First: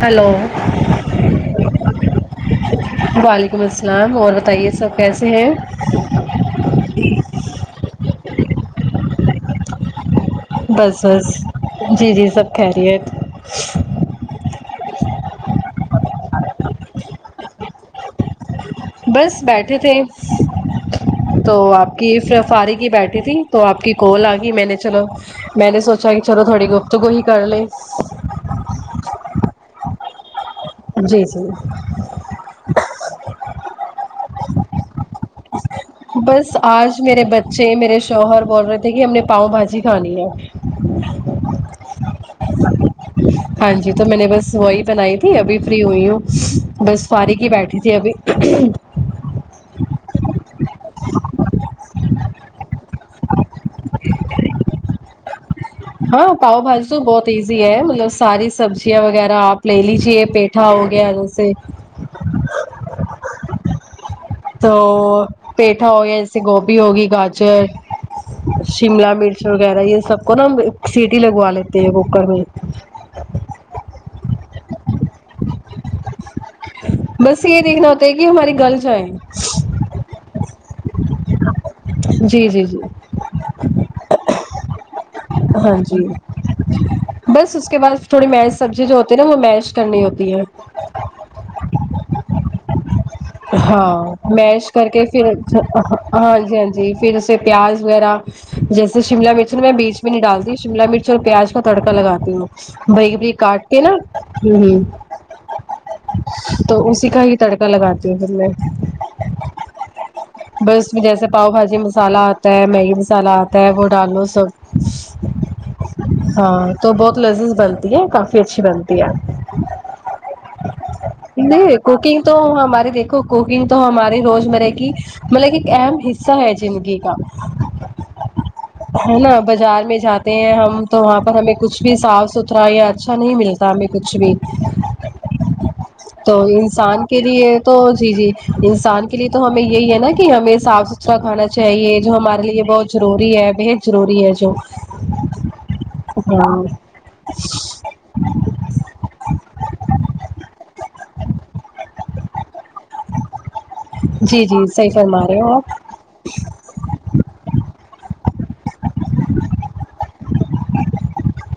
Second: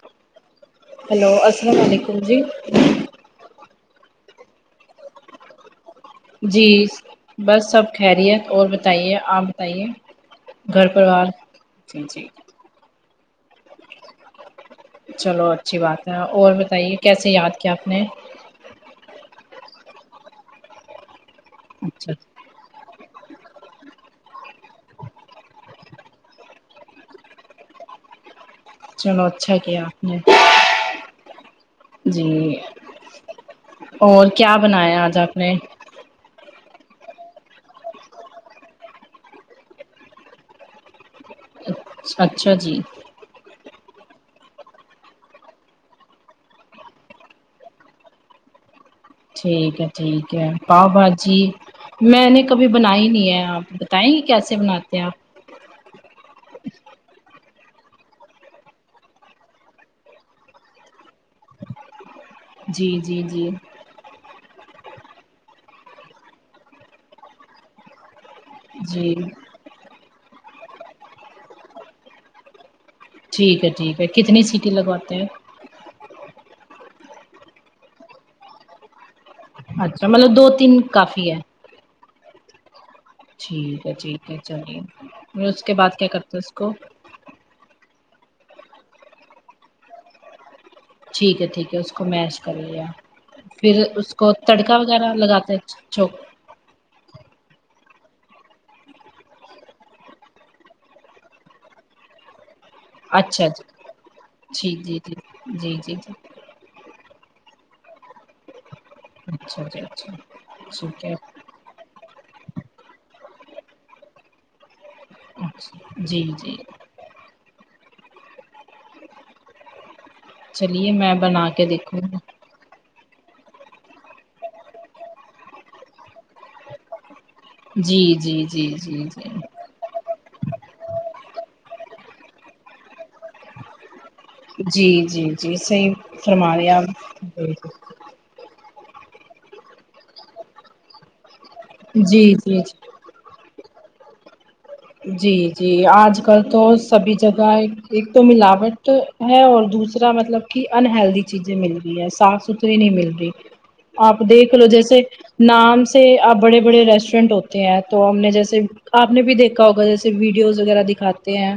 Hello hello السلام علیکم جی وعلیکم السلام اور بتائیے سب کیسے ہیں جی بس سب خیریت اور بتائیے آپ بتائیے گھر بس پروار بس جی جی سب خیریت چلو اچھی بات ہے اور بتائیے کیسے یاد کیا آپ نے بس بیٹھے تھے تو آپ کی اچھا ساری کی بیٹھی تھی تو آپ کی کال آ گئی میں نے چلو میں نے سوچا کہ چلو تھوڑے گفتگو ہی کر لے چلو اچھا کیا آپ نے جی جی جی اور کیا بنایا آج آپ نے بس آج میرے بچے میرے شوہر بول رہے تھے کہ ہم نے پاؤ بھاجی کھانی ہے اچھا اچھا جی ہاں جی تو میں نے بس وہی بنائی تھی ابھی فری ہوئی ہوں بس فارغ ہی بیٹھی تھی ابھی ٹھیک ہے ٹھیک ہے پاؤ بھاجی میں نے کبھی بنائی نہیں ہے آپ بتائیں گی کیسے بناتے ہیں آپ ہاں پاؤ بھاجی تو بہت ایزی ہے مطلب ساری سبزیاں وغیرہ آپ لے لیجیے پیٹ پیٹھا ہو گیا جسے جی جی جی تو پیٹھا ہو گیا جیسے گوبھی ہوگی گاجر شملا جی مرچ وغیرہ یہ سب کو نا ہم سیٹی لگوا لیتے ہیں کوکر میں ٹھیک ہے ٹھیک ہے کتنی سیٹیں لگواتے ہیں بس یہ دیکھنا ہوتا ہے کہ ہماری گل جائے اچھا مطلب دو تین کافی ہے جی جی جی ٹھیک ہے ٹھیک ہے چلیے میں اس کے ہاں بعد جی کیا کرتا ہہ اس کو بس اس کے بعد تھوڑی میش سبزی جو ہوتی ہے نا وہ میش کرنی ہوتی ہے ٹھیک ہے ٹھیک ہے اس کو میش کر لیا پھر ہاں اس کو میش تڑکا کر وغیرہ لگاتے کےپھر ہیں چوک ہاں جی ہاں ج جی پھر اسے پیاز وغیرہ جیسے شملہ مرچ نا میں بیچ میں نہیں ڈالتی شملہ مرچ پیاز کا تڑکا لگاتی ہوں باریک باریک اچھا کاٹ کے نا جی ہ جی جی جی جی جی ہ تو اسی کا ہی تڑکا لگاتی ہوں پھر میں اچھا جی اچھا ٹھیک ہے پاو بھاجی مسا لہ آتا ہے میگی مسالہ آتا ہے وہ ڈالو سب اچھا جی جی ہاں تو بہت لذیذ بنتی ہے کافی اچھی بنتی ہے چلیے میں بنا کے نہیں دیکھوں گا کوکنگ تو ہماری دیکھو کوکنگ تو ہمارے روزمرہ کی مطلب ایک اہم حصہ ہے زندگی کا جی جی جی جی ہے جی نا بازار میں جات ہیں ہم تو وہاں پر ہمیں کچھ بھی صاف ستھرا یا اچھا نہیں ملتا ہمیں کچھ بھی جی جی جی صحیح تو فرما رہے آپ انسان کے لیے تو جی جی انسان کے لیے تو ہمیں یہی ہے نا کہ ہمیں صاف س اچھا کھانا چاہیے جو جی ہمارے جی لیے جی بہت ضروری ہے بےحد ضروری ہے جو جی جی آج کل ہاں تو سبھی جگہ ایک تو ملاوٹ ہے اور دوسرا مطلب کہ انہلدی چیزیں مل رہئی ہے صاف ستری نہیں مل رہی آپ جی دیکھ جی لو صحیح جیسے فرما رہے ہو آپ نام سے آپ بڑے بڑے ریسٹورینٹ ہوتے تو ہم نے جیسے آپ نے بھی دیکھا ہوگا جیسے ویڈیوز وغیرہ دکھاتے ہیں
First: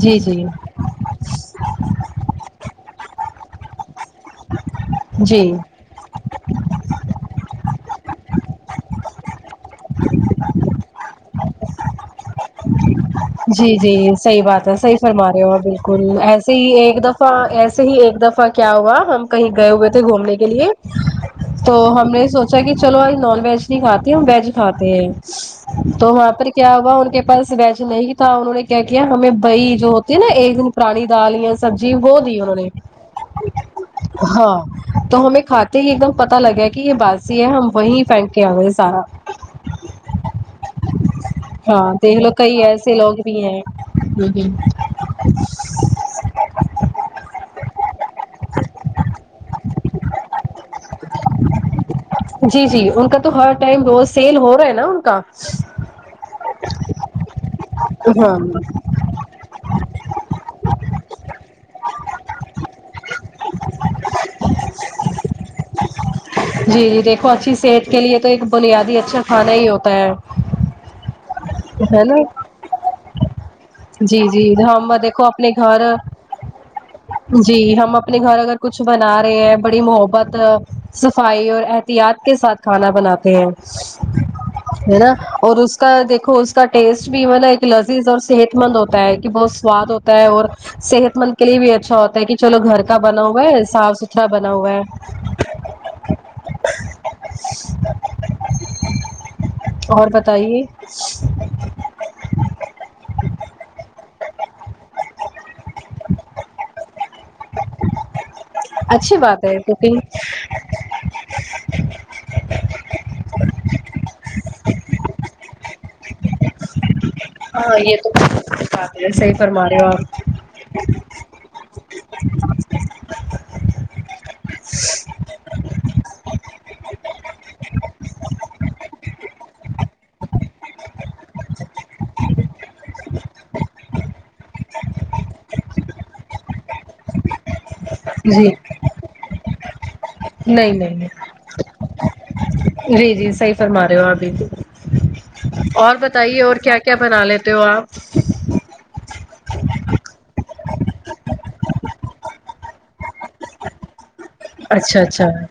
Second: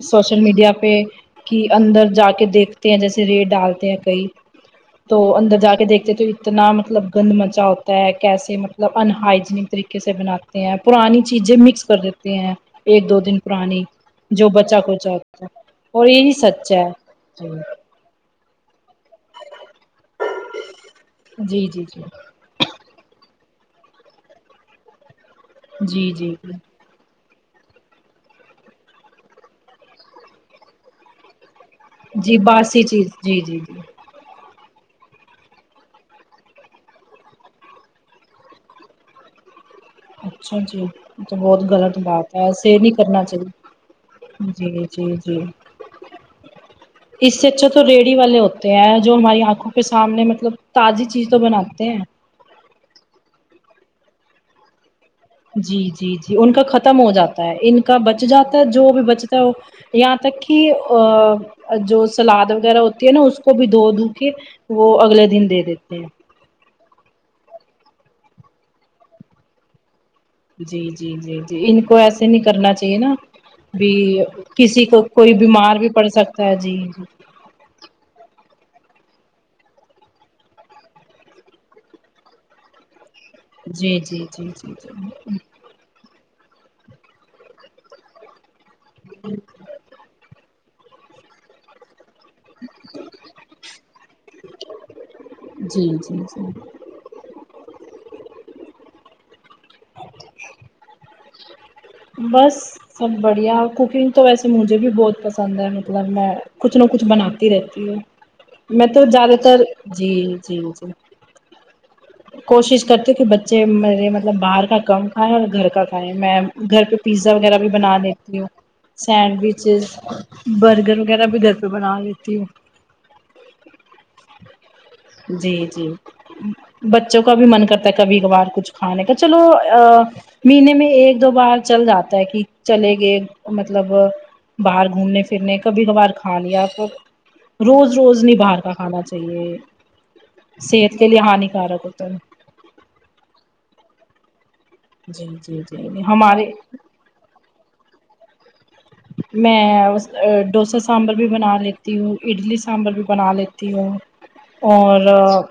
جی سوشل جی میڈیا پیٹ کہ اندر جا کے دیکھتے ہیں جیسے ریڑ ڈالتے ہیں کئی تو جی اندر جا کے دیکھتے تو اتنا مطلب گند مچا ہوتا ہے کیسے مطلب ان ہائجینک طریقے سے بناتے ہیں پرانی چیزیں مکس کر دیتے ہیں ایک دو دن جی پرانی جی صحیح جو بات ہے بچا صحیح کوچا فرما رہے ہوتا ہو ہے اور بالکل یہی ایسے ہی سچ ہے ایک دفعہ ایسے ہی ایک دفعہ کیا ہوا ہم کہیں گئے ہوئے تھے گھومنے کے لیے جی تو جی ہم نے سوچ ا کہ چلو آج نان ویج نہیں کھاتے ہیں ویج کھاتے ہیں جی جی تو جی وہاں پر کیا ہوا ان کے پاس ویج نہیں تھا انہوں نے کیا کیا ہمیں وہی جو ہوتی ہے نا ایک دن پرانی دال یا سبزی وہ جی دی انہوں نے باسی چیز جی جی جی ہاں تو ہمیں کھاتے ہی ایک دم پتا لگ گیا کہ یہ باسی ہے ہم وہیں پھینک کے آ گئے سارا اچھا جی تو بہت ہاں غلط دیکھ لو بات ہے کئی ایسے نی لوگ کرنا بھی ہیں چاہیے جی جی جی اس سے اچھا تو ریڑی والے ہوتے ہیں جو ہماری آنکھوں کے سامنے مطلب تازی چیز تو بناتے ہیں جی جی ان کا تو ہر ٹائم روز سیل ہو رہا ہے نا ان کا جی جی جی ان کا ختم ہو جاتا ہے ان کا بچ ہاں جاتا ہے جو بھی بچتا ہے وہ یہاں تک کہ جو سلاد وغیرہ ہوتی نا اس کو بھی دھو دھو کے وہ اگلے دن دے دیتے ہیں جی جی دیکھو اچھی صحت کے لیے تو ایک بنیادی اچھا کھانا ہی ہوتا ہے جی جی جی جی ان کو ہے نا ایسے نہیں کرنا چاہیے نا بھی جی جی کسی ہم کو دیکھو کوئی اپنے بیمار گھر بھی پڑ سکتا ہے جی جی ہم اپنے گھر اگر کچھ بنا رہے ہیں بڑی محبت صفائی اور احتیاط کے ساتھ کھانا بناتے ہیں جی جی جی جی ہے نا اور اس اس کا دیکھو اس کا ٹیسٹ بھی مطلب ایک لذیذ اور صحت مند ہوتا ہے کہ بہت سواد ہوتا ہے اور صحت مند کے لیے بھی اچھا ہوتا ہے کہ چلو گھر کا بنا ہوا ہے صاف ستھر اچھا بنا ہوا ہے جی جی جی اور بتائیے بس سب بڑھیا کوکنگ تو ویسے مجھے بھی بہت پسند ہے مطلب میں کچھ نہ کچھ بنا رہتی ہے میں تو اچھی زیادہ بات ہے تر جی کیونکہ جی جی [unintelligible] کوشش کرتے کہ بچے میرے مطلب باہر کا کم کھائیں اور گھر کا کھائیں میں گھر پہ پیزا وغیرہ بھی ہاں یہ بنا تو لیتی ہوں بات ہے صحیح فرما رہے ہو سینڈوچز آپ برگر وغیرہ بھی گھر پہ بنا لیتی ہوں جی جی بچوں کا بھی من کرتا ہے کبھی کبھار کچھ کھانے کا چلو مہینے میں ایک دو بار چل جاتا ہے کہ چلے گئے مطلب باہر گھومنے پھرنے کبھی کبھار کھا لیاپ روز روز نہیں جی باہر کا کھانا چاہیے نہیں نہیں صحت کے نہیں، لیے ہانی رک ہوتا ہے جی جی صحیح فرما رہے ہو اپ یے جی جی اور جی بتائیے ہمارے اور کیا کیا بنا لیتے ہو آپ میں ڈوسا سانبھر بھی بنا لیتی ہوں اڈلی سانبھر بھی بنا لیتی ہوں اچھا اچھا اور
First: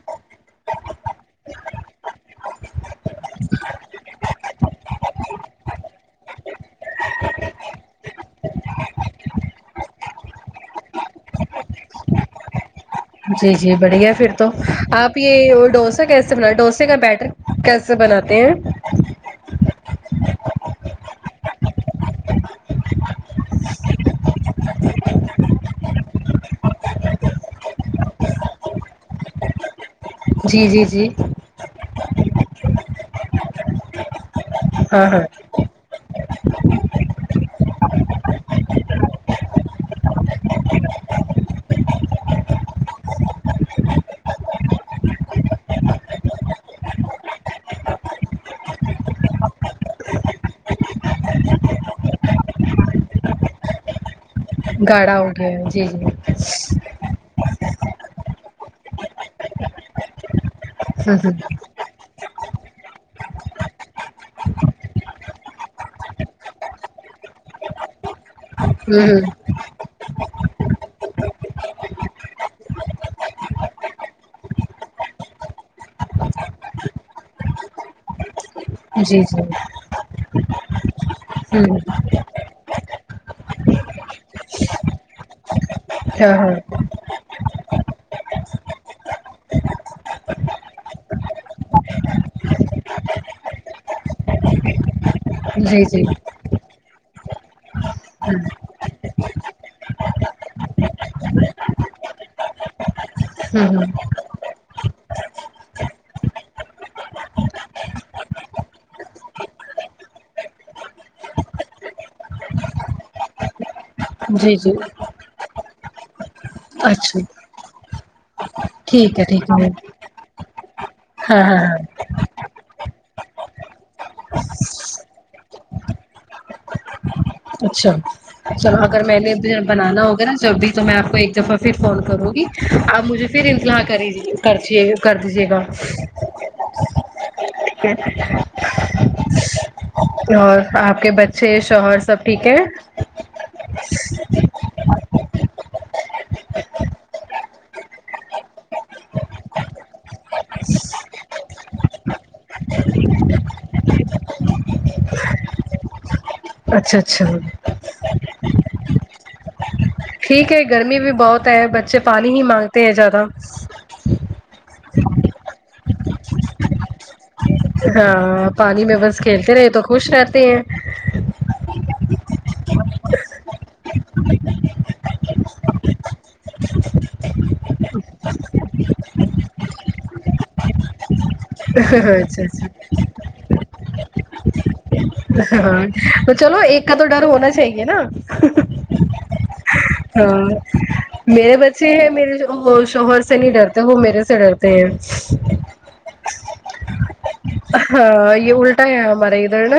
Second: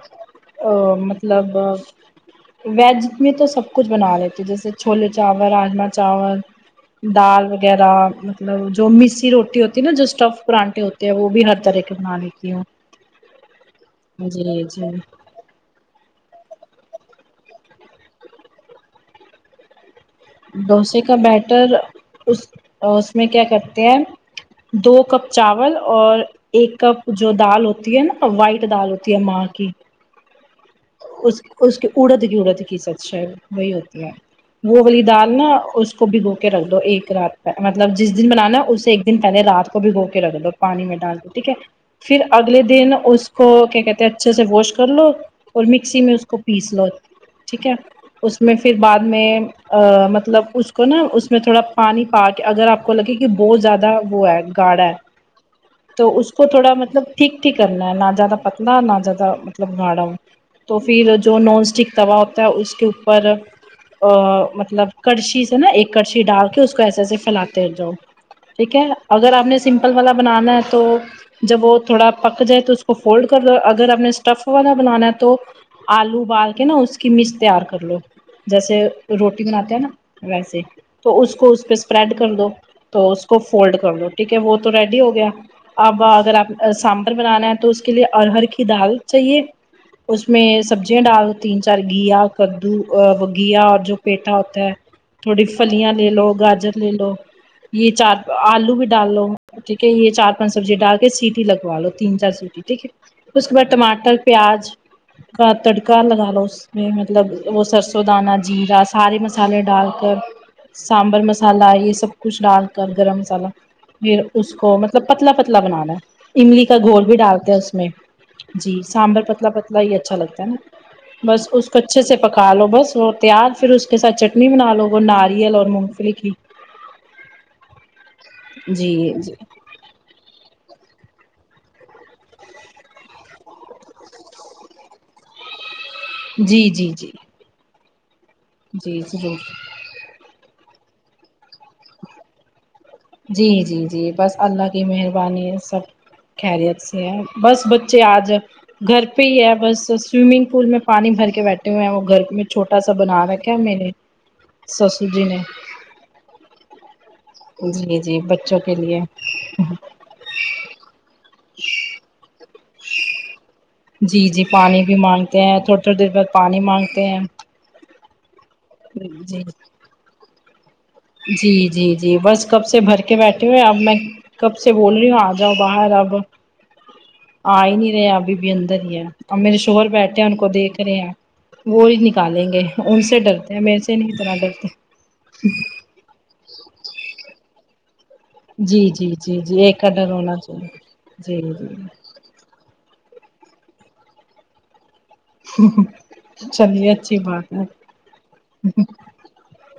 مطلب ویج میں تو سب کچھ بنا لیتی ہوں جیسے چھولے چاول راجما چاول دال وغیرہ مطلب جو مسی روٹی ہوتی ہے نا جو اسٹف پرانٹے ہوتے ہیں وہ بھی ہر طرح کے بنا لیتی ہوں جی جی بڑھیا پھر تو جی جی آپ ہی یہ ڈوسا کیسے بنا ڈوسے کا بیٹر کیسے بناتے ہیں ڈوسے کا بیٹر اس اس میں کیا کرتے ہیں دو کپ چاول اور ایک کپ جو دال ہوتی ہے نا وائٹ دال ہوتی ہے ماں کی جی جی جی اس اس کی اڑد کی اڑد کی شاید وہی ہوتی ہے وہ والی ہاں ہاں دال نا اس کو بھگو کے رکھ دو ایک رات مطلب جس دن بنانا اسے ایک دن پہلے رات کو بھگو کے رکھ دو پانی میں ڈال دو ٹھیک ہے پھر اگلے دن اس کو کیا کہتے اچھے سے واش کر لو اور مکسی میں اس کو پیس لو ٹھیک ہے اس میں پھر بعد میں مطلب اس کو نا اس میں تھوڑا پانی پا کے اگر آپ کو لگے کہ بہت زیادہ وہ ہے گڑا ہے گاڑھا ہو گیا ہے جی جی ہوں تو اس کو تھوڑا مطلب ٹھیک ٹھیک کرنا ہے نہ زیادہ پتلا نہ زیادہ مطلب گھاڑا تو پھر جو ہوں نون اسٹک توا ہوتا ہے اس کے اوپر مطلب کڑچی سے نا ایک کڑچی ڈال کے اس کو ایسے ایسے پھیلاتے جاو ٹھیک ہے ہوں اگر آپ نے سمپل والا بنانا ہے تو جب وہ تھوڑا پک جائے تو اس کو فولڈ کر لو اگر ہمپ نے اسٹف والا بنانا ہے تو تو آلو ابال کے نا اس کی مچ تیار کر لو جیسے ہوں جی جی روٹی ہوں بناتے ہیں نا ویسے تو اس کو اس پہ اسپریڈ کر دو تو اس کو فولڈ کر لو ٹھیک ہے وہ تو ریڈی ہو گیا اب ہاں اگر آپ ہاں سانبر بنانا ہے تو کے لیے ارہر کی دال چاہیے اس میں سبزیاں ڈال دو تین چار گیا کدو گیا اور جو پیٹا ہوتا ہے تھوڑی جی فلیاں جی لے لو گاجر لے لو یہ چار ہوں آلو بھی ڈال لو ٹھیک ہے یہ چار پانچ سبزی ڈال کے سیٹی لگوا لو تین چار سیٹی ٹھیک ہے اس کے بعد ہوں ٹماٹر پیاز کا تڑکا لگا لو اس میں مطلب وہ سرسوں دانہ جیرا سارے مسالے ڈال کر سانبر مسالہ یہ سب کچھ ڈال کر گرم مسالہ پھر ہوں اس جی جی کو مطلب پتلا پتلا بنانا ہے املی کا گول بھی اچھا ڈالتے ہیں اس میں جی ٹھیک سانبر ہے پتلا ٹھیک پ ہے ہی اچھا لگتا ہے نا ہاں بس ہاں اس ہاں کو اچھے سے پکا لو بس وہ تیار پھر اس کے ساتھ چٹنی بنا لو وہ ناریل اور مونگ پھلی کی اچھا چل اگر جی میں نے جی بنانا ہوگا نا جب بھی تو میں آپ کو ایک دفعہ پھر فون کروں گی آپ مجھے پھر انتلا کر ہی دیجیے کر چے کر دیجیے گا جی جی جی ٹھیک ہے؟ جی جی اور آپ کے بچے شوہر سب ٹھیک ہے جی جی جی بس اللہ کی مہربانی سب خیریت سے ہے بس بچے آج گھر پہ ہی ہے بس سوئمنگ پول میں پانی بھر کے بیٹھے ہوئے ہیں وہ گھر میں چھوٹا آٹا سب بنا رکھا میر نے سسو جی نے اچھا اچھا جی جی بچوں کے لیے ٹھیک ہے گرمی بھی بہت ہے بچے پانی ہی مانگتے ہیں زیادہ جی جی پانی بھی مانگتے ہیں تھوڑی تھوڑی دیر بعد پانی مانگتے ہیں ہاں پانی میں بس جی کھیلتے رہے تو خوش رہتے ہیں جی جی جی بس کب سے بھر کے بیٹھے ہوئے اب میں کب سے بول رہی ہوں آ جاؤ باہر اب آ ہی نہیں رہے ابھی بھی اندر ہی ہے اب میرے شوہر بیٹھے ہیں ان کو دیکھ رہے ہیں وہی اچھا نکالیں گے اچھا ان سے ڈرتے ہیں میرے سے نہیں اتنا ڈرتے ہاں تو چلو ایک کا تو ڈر ہونا چاہیے نا جی جی جی جی ایک کا ڈر ہونا ہاں چاہیے جی میرے بچے جی ہیں میرے جو شوہر سے نہیں ڈرتے وہ میرے سے ڈرتے ہیں چلیے اچھی بات ہے ہاں یہ الٹا ہے ہمارے ادھر نا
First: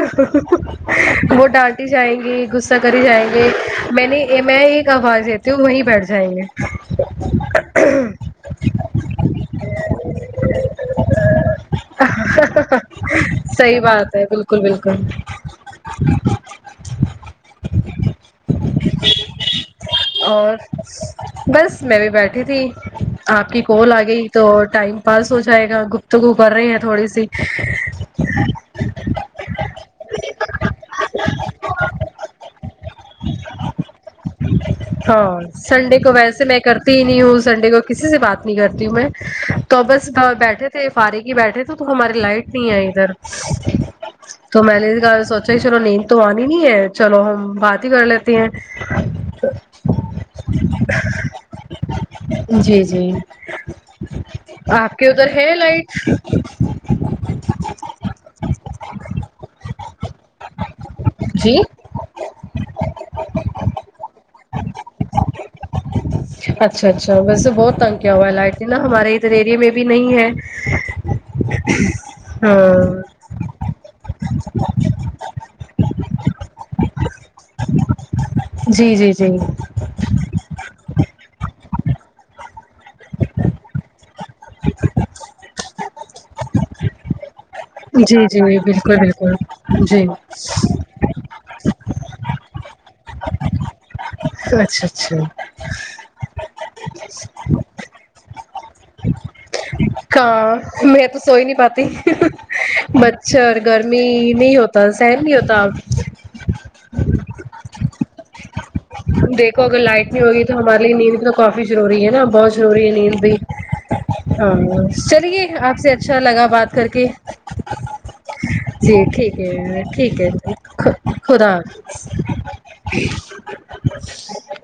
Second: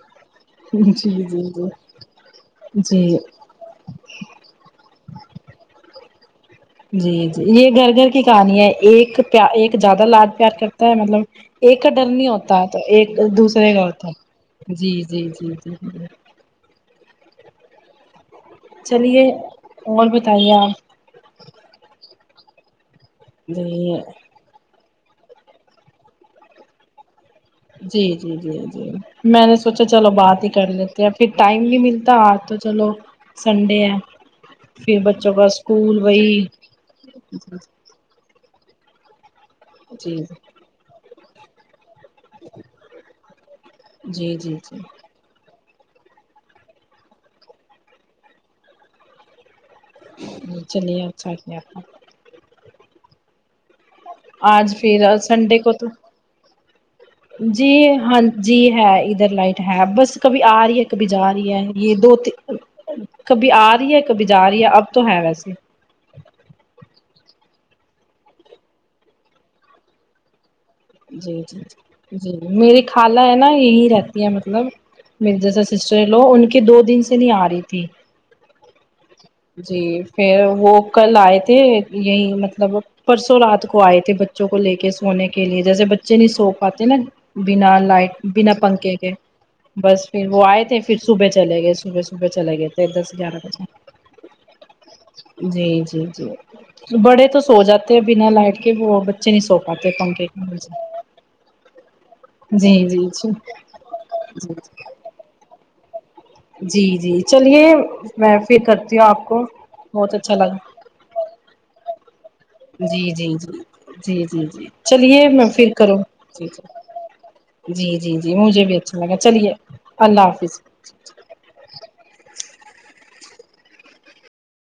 جی جی وہ جی ڈانٹی جائیں گی کر ہی جی جائیں گے میں نہیں میں ایک آواز دیتی ہوں وہیں بیٹھ جائیں گے جی جی یہ گھر گھر کے کہانی ایک ایک زیادہ لاد پیار کرتا ہے مطلب ایک کا ڈر نہیں ہوتا ہوتا تو ایک دوسرے صحیح کا ہوتا بات ہے بالکل بالکل جی جی جی جی جی چلیے بتائیے اور آپ بس میں بھی بیٹھی تھی آپ کی کال آ جی گئی تو ٹائم پاس ہو جائے گا گفتگو کر رہی ہیں تھوڑی سی جی جی جی جی میں نے سونچا چلو بات ہی کر لیتے ہیں پھر ٹائم نہیں ملتا تو چلو سنڈے ہے پھر بچوں ہاں کا سنڈے اسکول کو وہی ویسے میں کرتی ہی نہیں ہوں سنڈے کو جی کسی سے بات نہیں کرتی ہوں میں تو بس بیٹھے تھے فاریکی بیٹھے تھے تو ہماری لائٹ نہیں ہے ادھر جی جی جی تو میں نے کہا اچھ چلو نیند تو آنی نہیں ہے چلو ہم بات ہی کر لیتے ہیں چلیے اچھا کیا اپنے جی جی آج آپ کے پھر ادھر ہے سنڈے کو تو لائٹ جی ہاں جی ہے ادھر لائٹ ہے بس کبھی آ رہی ہے کبھی جا رہی جی ہے یہ دو ت کبھی آ رہی ہے کبھی جا رہی ہے اب تو ہے ویسے اچھا اچھا ویسے بہت تنگ کیا ہوا ہے لائٹ نا ہمارے ادھر ایریے میں بھی نہیں ہے جی جی جی جی میری خال ہاں لا ہے نا یہی رہتی ہے مطلب میرے جیسا سسٹر لو ان کے دو دن سے نہیں آ رہی تھی جی جی جی جی پھر وہ کل آئے تھے یہی مطلب پرسوں رات کو آئے تھے بچوں کو لے کے سونے کے لیے جیسے بچے نہیں سو پاتے نا بنا لائٹ جی بنا جی پنکھے بالکل کے بالکل جی بس پھر وہ آئے تھے پھر صبح چلے گئے صبح صبح چلے گئے دس گیارہ بجے اچھا اچھا جی جی جی بڑے تو سو جاتے ہیں بنا لائٹ کے وہ بچے نہیں سو پاتے پنکھے کی ہاں وجہ سے میں تو سوئی نہیں پاتی جی جی جی مچھر گرمی نہیں جی ہوتا سہن نہیں ہوتا جی جی چلیے میں پھر کر دیکھو اگر لائٹ نہیں ہوگی تو ہمارے لیے نیند بھی تو کافی ضروری ہے نا بہت ضروری ہے جی نیند جی بھی جی جی ہ جی جی میں چلیے پھر آپ سے کروں اچھا لگا جی بات جی کر کے جی جی جی مجھے بھی اچھا جی لگا ٹھیک چلیے ہے ٹھیک اللہ ہے جی حافظ خداحافظ